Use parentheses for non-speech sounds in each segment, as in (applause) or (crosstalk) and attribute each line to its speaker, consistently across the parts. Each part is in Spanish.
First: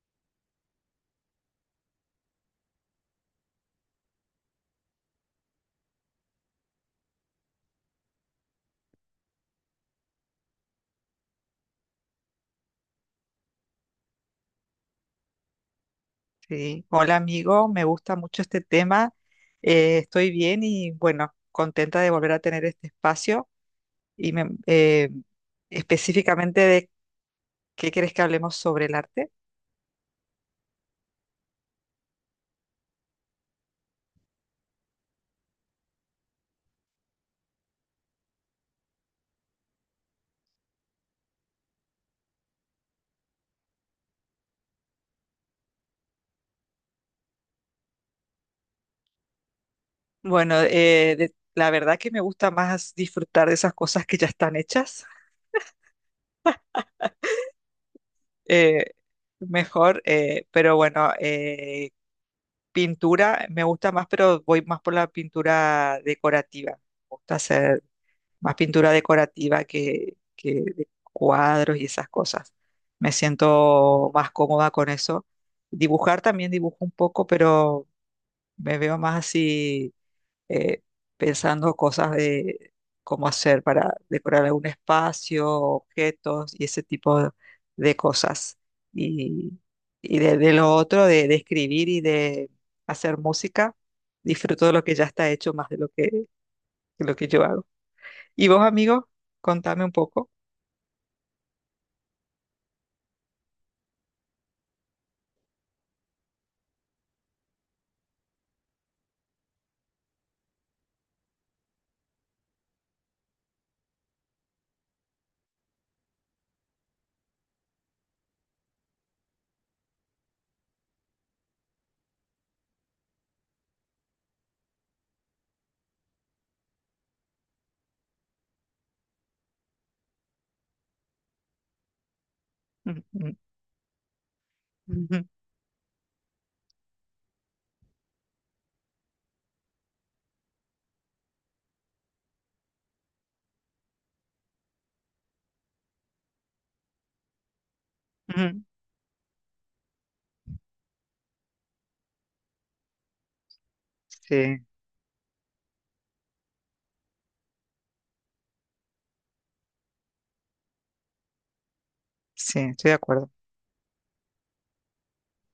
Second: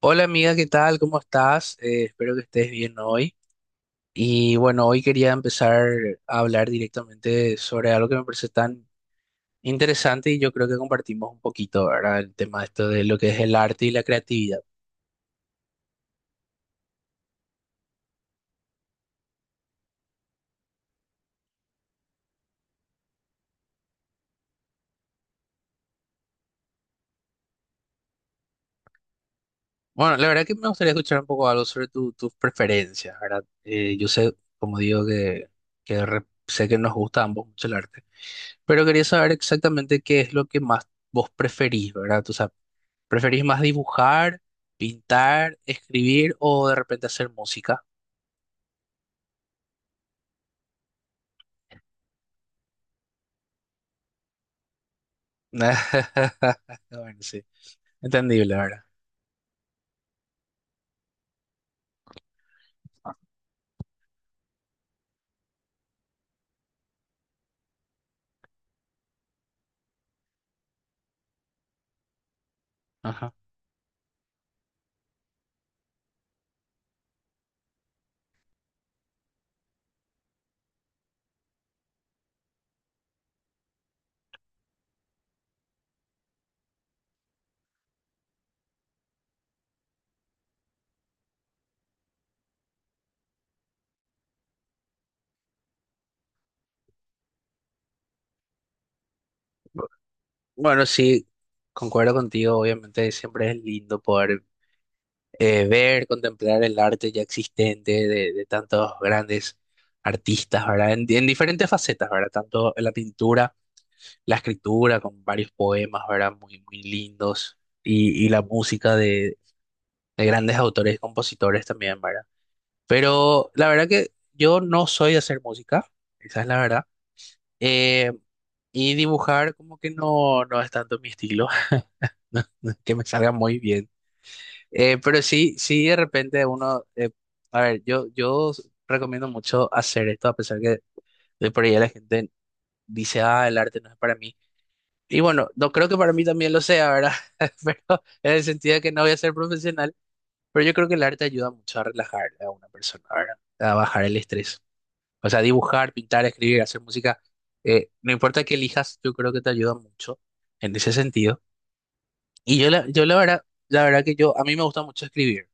Speaker 1: Hola amiga, ¿qué tal? ¿Cómo estás? Espero que estés bien hoy. Y bueno, hoy quería empezar a hablar directamente sobre algo que me parece tan interesante y yo creo que compartimos un poquito, ¿verdad? El tema esto de lo que es el arte y la creatividad.
Speaker 2: Sí, hola amigo, me gusta mucho este tema. Estoy bien y bueno, contenta de volver a tener este espacio y específicamente de qué quieres que hablemos sobre el arte.
Speaker 1: Bueno, la verdad que me gustaría escuchar un poco algo sobre tus preferencias, ¿verdad? Yo sé, como digo, que sé que nos gusta a ambos mucho el arte, pero quería saber exactamente qué es lo que más vos preferís, ¿verdad? ¿Preferís más dibujar, pintar, escribir o de repente hacer música?
Speaker 2: Bueno, la verdad que me gusta más disfrutar de esas cosas que ya están hechas,
Speaker 1: (laughs) Bueno, sí, entendible, ¿verdad?
Speaker 2: eh, mejor, pero bueno, pintura me gusta más, pero voy más por la pintura decorativa. Me gusta hacer más pintura decorativa que de cuadros y esas cosas. Me
Speaker 1: Ajá.
Speaker 2: siento más cómoda con eso. Dibujar también dibujo un poco, pero me veo más así eh, pensando cosas de cómo hacer para decorar algún espacio, objetos y ese tipo de cosas. Y, y de lo otro, de escribir y de hacer música, disfruto de lo que ya está hecho más de lo de lo que yo hago. ¿Y vos, amigo? Contame
Speaker 1: Bu-
Speaker 2: un poco.
Speaker 1: Bueno, sí, concuerdo contigo, obviamente siempre es lindo poder ver, contemplar el arte ya existente de tantos grandes artistas, ¿verdad? En diferentes facetas, ¿verdad? Tanto en la pintura, la escritura, con varios poemas, ¿verdad? Muy, muy lindos, y la música de grandes autores y compositores también, ¿verdad? Pero la verdad que yo no soy de hacer música, esa es la verdad. Eh, y dibujar como que no, no es tanto mi estilo, (laughs) no es que
Speaker 2: Ujú,
Speaker 1: me salga
Speaker 2: ujú,
Speaker 1: muy bien. Pero
Speaker 2: ujú,
Speaker 1: sí, sí de repente uno, a ver, yo recomiendo mucho hacer esto, a pesar que de por ahí la gente dice, ah, el arte no es para mí. Y bueno, no creo que para mí también lo sea, ¿verdad? (laughs) Pero en el
Speaker 2: ujú.
Speaker 1: sentido de que no voy a ser profesional, pero yo creo que el arte ayuda mucho a relajar a una persona, ¿verdad? A bajar el estrés.
Speaker 2: Sí,
Speaker 1: O sea, dibujar, pintar, escribir, hacer música, no importa qué elijas, yo creo que te ayuda mucho en ese sentido. Y
Speaker 2: sí, estoy de
Speaker 1: yo
Speaker 2: acuerdo.
Speaker 1: la verdad que yo, a mí me gusta mucho escribir.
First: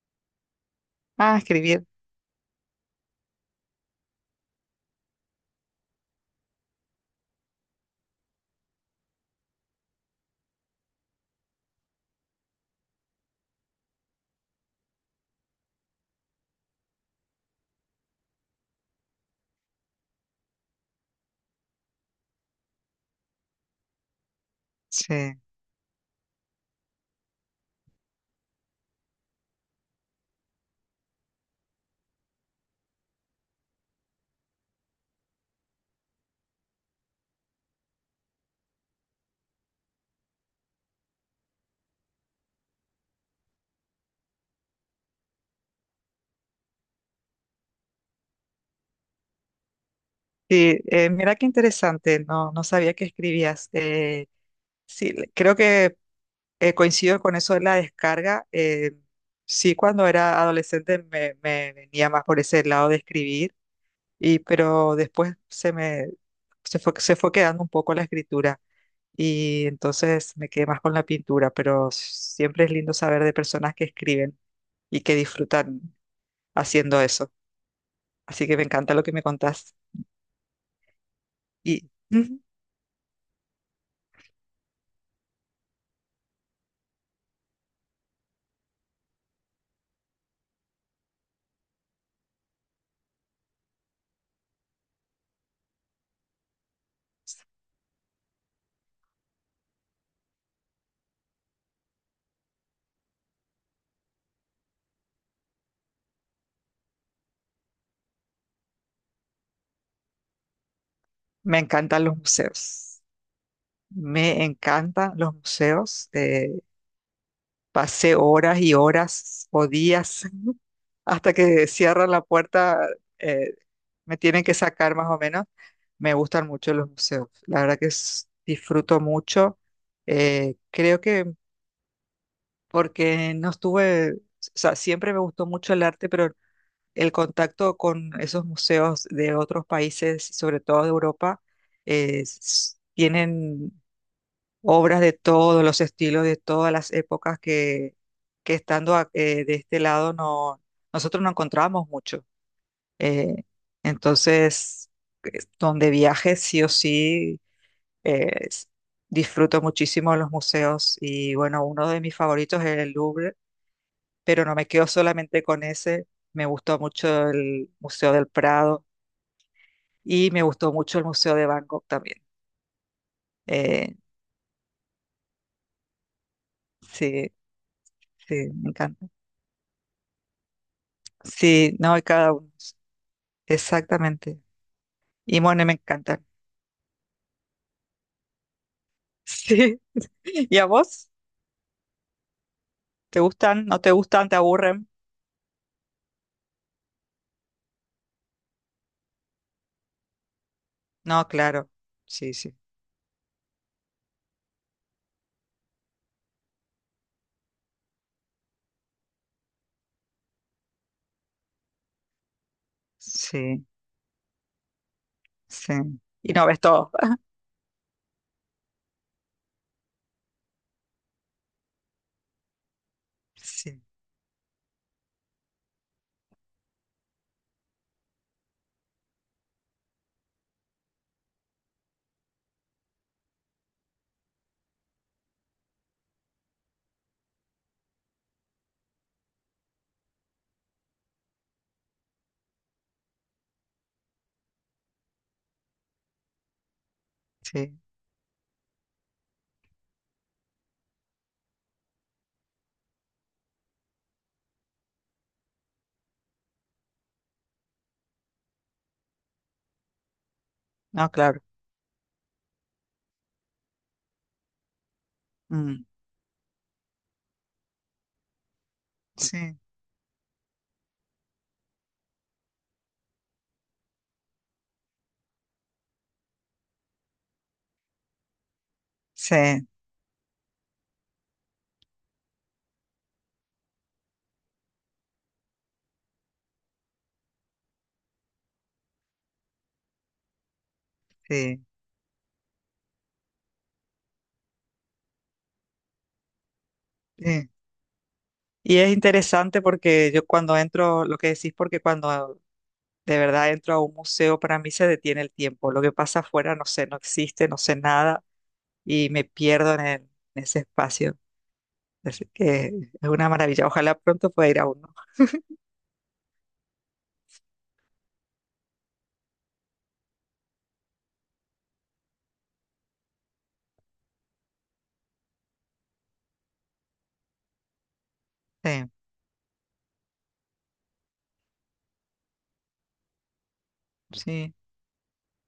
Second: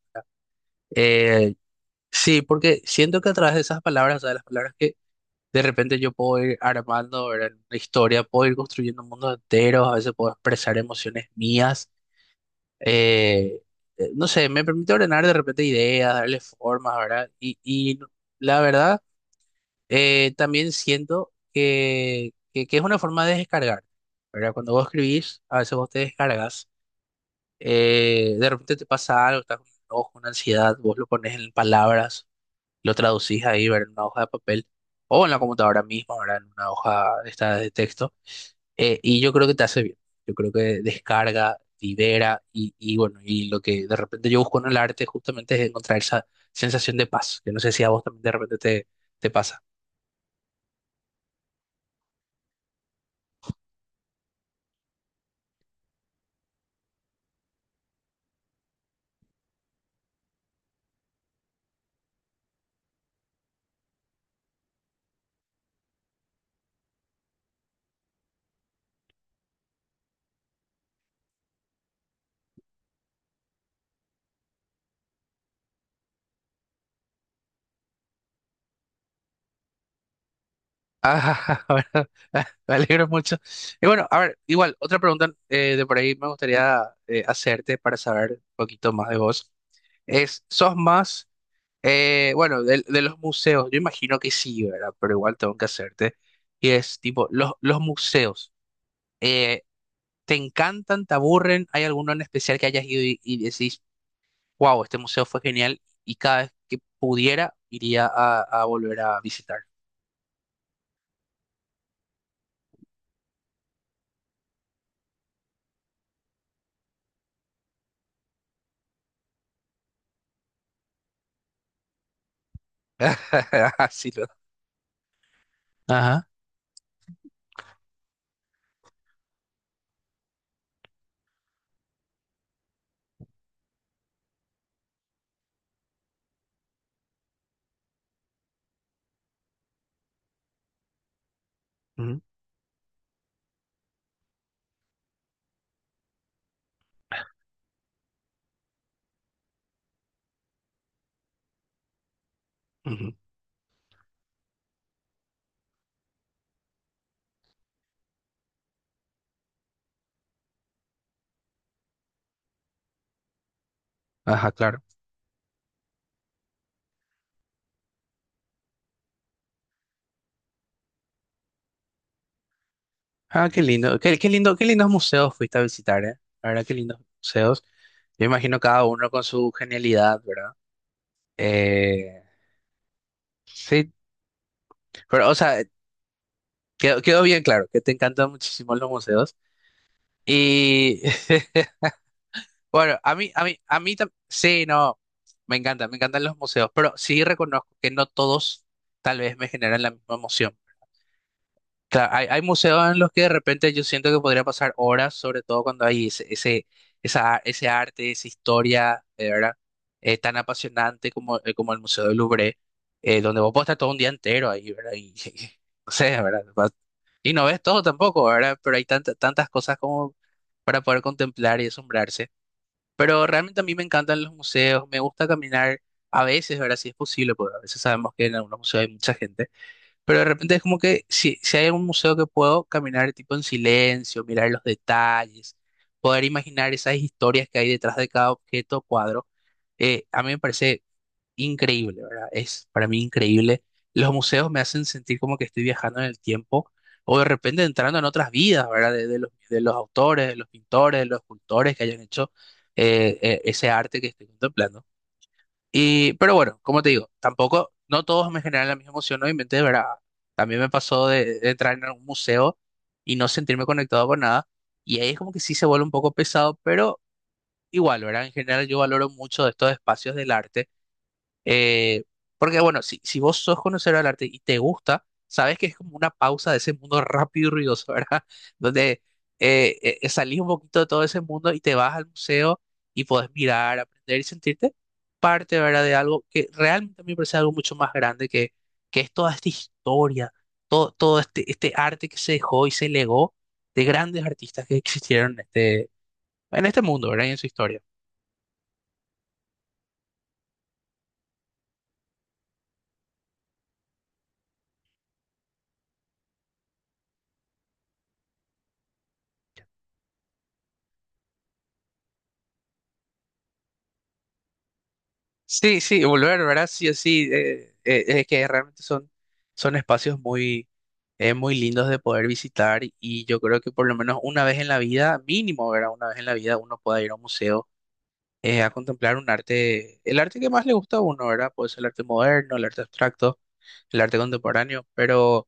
Speaker 2: Ah,
Speaker 1: Eh,
Speaker 2: escribir.
Speaker 1: sí, porque siento que a través de esas palabras, o sea, de las palabras que de repente yo puedo ir armando, ¿verdad? Una historia, puedo ir construyendo mundos enteros, a veces puedo expresar emociones mías. eh, no sé, me permite ordenar de repente ideas, darle formas, ¿verdad? Y la verdad... También siento que es una forma de descargar, ¿verdad? Cuando vos
Speaker 2: Sí.
Speaker 1: escribís, a veces vos te descargas, de repente te pasa algo, estás con un enojo, una ansiedad, vos lo pones en palabras, lo traducís ahí, ¿verdad? En una hoja de papel o en la computadora misma, ¿verdad? En una hoja esta de texto. Y yo creo que te hace bien, yo creo que descarga, libera y bueno, y lo que de repente yo busco en el arte justamente es encontrar esa sensación de paz, que no sé si a vos también te pasa.
Speaker 2: Sí, mira qué interesante. No, no sabía que escribías. Sí, creo que coincido con eso de la descarga. Sí, cuando era adolescente me venía más por ese lado de escribir. Y pero después se fue quedando un poco la escritura y entonces me quedé más con la pintura, pero siempre es lindo saber de personas que escriben y que disfrutan haciendo eso. Así que me encanta lo que me contás
Speaker 1: Ah, (laughs)
Speaker 2: y
Speaker 1: bueno,
Speaker 2: ujú,
Speaker 1: me alegro mucho. Y bueno, a ver, igual, otra pregunta de por ahí me gustaría hacerte para saber un poquito más de vos. Es, ¿sos más, bueno, de los museos? Yo imagino que sí, ¿verdad? Pero igual tengo que hacerte. Y es tipo, los museos, eh, ¿te encantan, te aburren? ¿Hay alguno en especial que hayas ido y decís, wow, este museo fue genial y cada vez que pudiera iría a volver a visitar?
Speaker 2: me encantan los museos. Me encantan los museos. Pasé horas y horas o días (laughs) hasta que cierran la puerta. eh,
Speaker 1: (laughs) Así
Speaker 2: Me
Speaker 1: lo.
Speaker 2: tienen que sacar más o menos. Me
Speaker 1: Ajá.
Speaker 2: gustan mucho los museos. La verdad que disfruto mucho. Creo que porque no estuve, o sea, siempre me gustó mucho el arte, pero el contacto con esos museos de otros países, sobre todo de Europa,
Speaker 1: Ujú,
Speaker 2: tienen obras de todos los estilos, de todas las épocas que de este lado no, nosotros no encontramos mucho.
Speaker 1: ujú.
Speaker 2: Eh, entonces, donde viaje, sí o sí, eh, s- disfruto muchísimo los museos y bueno, uno de mis favoritos es el Louvre, pero
Speaker 1: Ajá,
Speaker 2: no me
Speaker 1: claro.
Speaker 2: quedo solamente con ese. Me gustó mucho el Museo del Prado y me gustó mucho el Museo de Bangkok también.
Speaker 1: Ah, qué
Speaker 2: Eh,
Speaker 1: lindo. Qué, qué lindo, qué lindos museos fuiste a visitar, ¿eh? La verdad, qué lindos
Speaker 2: sí,
Speaker 1: museos. Yo
Speaker 2: sí,
Speaker 1: imagino
Speaker 2: me
Speaker 1: cada
Speaker 2: encanta.
Speaker 1: uno con su genialidad, ¿verdad?
Speaker 2: Sí, no, y
Speaker 1: Eh,
Speaker 2: cada uno.
Speaker 1: sí,
Speaker 2: Exactamente.
Speaker 1: pero, o
Speaker 2: Y
Speaker 1: sea,
Speaker 2: bueno, me encantan.
Speaker 1: quedó bien claro que te encantan muchísimo los
Speaker 2: (laughs)
Speaker 1: museos.
Speaker 2: Sí. ¿Y a
Speaker 1: Y,
Speaker 2: vos?
Speaker 1: (laughs) bueno,
Speaker 2: ¿Te gustan?
Speaker 1: a
Speaker 2: ¿No te
Speaker 1: mí también,
Speaker 2: gustan? ¿Te
Speaker 1: sí,
Speaker 2: aburren?
Speaker 1: no, me encantan los museos, pero sí reconozco que no todos tal vez me generan la misma emoción.
Speaker 2: No, claro.
Speaker 1: Claro,
Speaker 2: Sí,
Speaker 1: hay
Speaker 2: sí.
Speaker 1: museos en los que de repente yo siento que podría pasar horas, sobre todo cuando hay ese arte, esa historia, ¿verdad? Tan apasionante como el Museo del Louvre, donde vos podés
Speaker 2: Sí,
Speaker 1: estar todo un día entero ahí, ¿verdad? Y, (laughs)
Speaker 2: sí.
Speaker 1: no sé,
Speaker 2: Y
Speaker 1: ¿verdad?
Speaker 2: no ves todo. (laughs)
Speaker 1: Y no ves todo tampoco, ¿verdad? Pero hay tantas cosas como para poder contemplar y asombrarse. Pero realmente a mí
Speaker 2: Sí,
Speaker 1: me encantan los museos, me gusta caminar a veces, ¿verdad? Si es posible, porque a veces sabemos que en algunos museos hay mucha gente. Pero de repente es como que si hay un museo que puedo caminar tipo en silencio, mirar los detalles, poder imaginar esas historias que hay detrás de cada objeto o cuadro, a mí me parece increíble, ¿verdad? Es para mí increíble. Los museos me hacen sentir como que estoy viajando en el tiempo o de repente
Speaker 2: sí.
Speaker 1: entrando en otras vidas, ¿verdad? De los autores, de los pintores, de los escultores que hayan hecho ese arte que estoy contemplando. Y, pero bueno, como te digo, tampoco, no todos me generan la misma emoción, obviamente, de verdad. También me pasó
Speaker 2: No, claro.
Speaker 1: de entrar en algún museo y no sentirme conectado con nada. Y ahí es como que sí se vuelve
Speaker 2: Mm,
Speaker 1: un poco pesado, pero igual, ¿verdad? En general yo valoro mucho
Speaker 2: sí,
Speaker 1: estos espacios del arte eh, porque bueno, si vos sos conocedor del arte y te gusta, sabes que es como una pausa de ese mundo rápido y ruidoso, (laughs) ¿verdad? Donde
Speaker 2: sí,
Speaker 1: salís un poquito de todo ese mundo y te vas al museo y podés mirar, aprender y sentirte parte, ¿verdad? De algo que realmente a mí me parece algo mucho más grande que es toda esta historia, todo, todo
Speaker 2: sí,
Speaker 1: este arte que se dejó y se legó de grandes artistas que existieron en este mundo, ¿verdad? Y en su
Speaker 2: sí.
Speaker 1: historia.
Speaker 2: Y es interesante porque yo cuando entro, lo que decís, porque cuando de verdad entro a un museo, para mí se detiene el tiempo. Lo que pasa afuera, no sé, no existe, no sé nada y me pierdo en, en ese espacio. Así que es una maravilla. Ojalá pronto pueda ir a uno.
Speaker 1: Sí, sí, volver, ¿verdad? Sí, sí, es que realmente son, son espacios muy, muy lindos de poder visitar y yo creo que por lo menos una vez en la vida, mínimo, ¿verdad? Una vez en la vida uno pueda ir a un museo a
Speaker 2: Sí,
Speaker 1: contemplar un arte, el arte que más le gusta a uno, ¿verdad? Puede ser el arte moderno, el arte abstracto, el arte
Speaker 2: sí.
Speaker 1: contemporáneo, pero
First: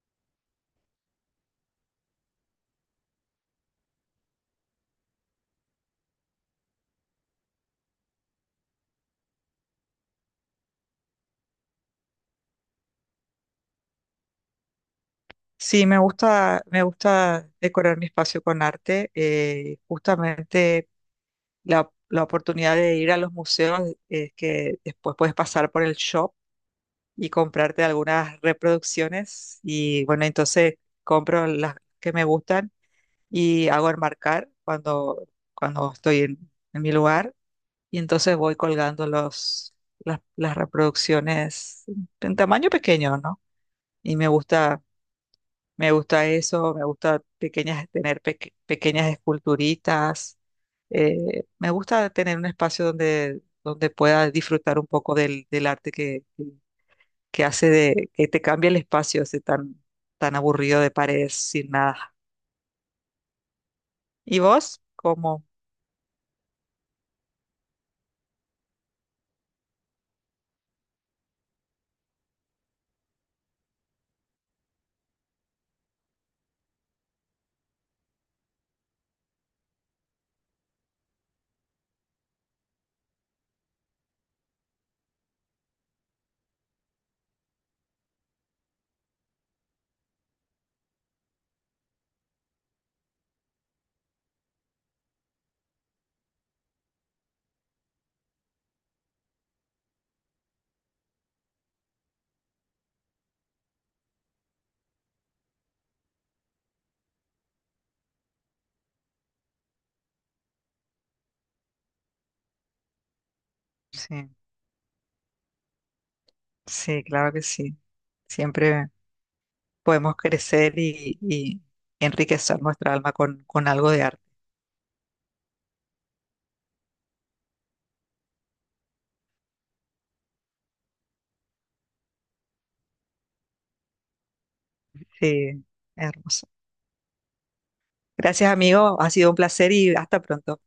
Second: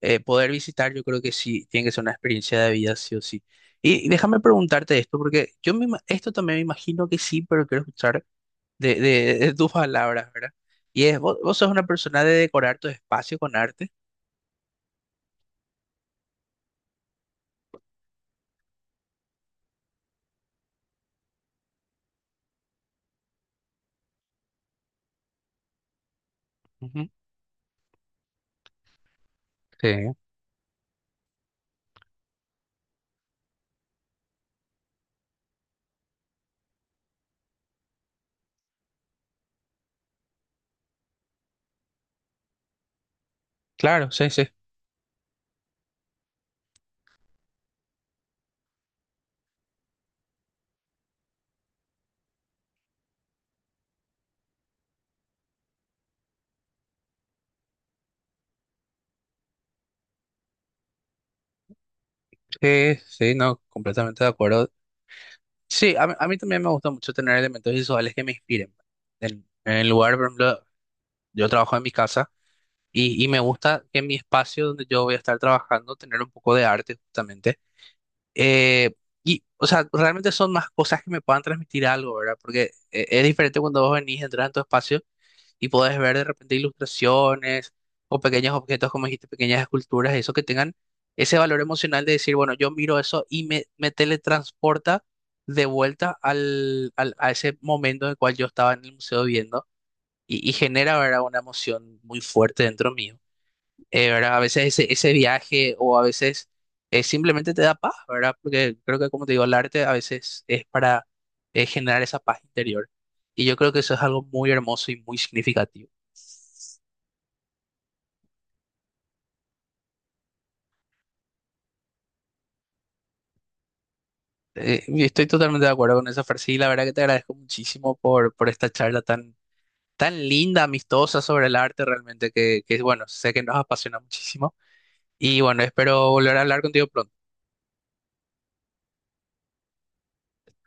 Speaker 1: poder visitar yo creo que sí, tiene que ser una experiencia de vida, sí o sí. Y déjame preguntarte esto, porque esto también me imagino que sí, pero quiero escuchar de tus palabras, ¿verdad? Y es, vos sos una persona de decorar tu espacio con arte.
Speaker 2: Sí, me gusta decorar mi espacio con arte. Justamente la oportunidad de ir a los museos es que después puedes pasar por el shop
Speaker 1: Ujú.
Speaker 2: y comprarte algunas reproducciones
Speaker 1: Sí,
Speaker 2: y bueno, entonces compro las que me gustan y hago enmarcar cuando estoy en mi lugar y entonces voy colgando las reproducciones en tamaño pequeño, ¿no?
Speaker 1: claro,
Speaker 2: Y me gusta eso, me gusta pequeñas, tener pequeñas esculturitas. Me gusta tener un espacio donde, donde pueda disfrutar un poco del arte que hace que te cambia el espacio ese tan, tan aburrido de paredes sin nada.
Speaker 1: sí, no, completamente de
Speaker 2: ¿Y
Speaker 1: acuerdo.
Speaker 2: vos? ¿Cómo?
Speaker 1: Sí, a mí también me gusta mucho tener elementos visuales que me inspiren. Pues, en el lugar, por ejemplo, yo trabajo en mi casa y me gusta que en mi espacio donde yo voy a estar trabajando tener un poco de arte justamente. Eh, y, o sea, realmente son más cosas que me puedan transmitir algo, ¿verdad? Porque es diferente cuando vos venís, entras en tu espacio. Y podés ver de repente ilustraciones o pequeños objetos, como dijiste, pequeñas esculturas, eso que tengan ese valor emocional de decir, bueno, yo miro eso y me teletransporta de vuelta a ese momento en el cual yo estaba en el museo viendo y genera, ¿verdad? Una emoción muy fuerte dentro mío. ¿Verdad? A veces ese viaje o a veces simplemente te da paz, ¿verdad? Porque creo que, como te digo, el arte a veces es para generar esa paz interior. Y yo creo que eso es algo
Speaker 2: Sí,
Speaker 1: muy hermoso y muy significativo.
Speaker 2: sí, claro que sí. Siempre podemos crecer y enriquecer nuestra alma con algo de arte.
Speaker 1: Y estoy totalmente de acuerdo con esa frase y la verdad que te agradezco muchísimo por esta charla tan, tan linda, amistosa sobre el arte realmente, que bueno, sé que nos apasiona muchísimo y bueno,
Speaker 2: Sí,
Speaker 1: espero volver a
Speaker 2: hermoso.
Speaker 1: hablar contigo pronto.
Speaker 2: Gracias, amigo. Ha sido un placer y hasta pronto.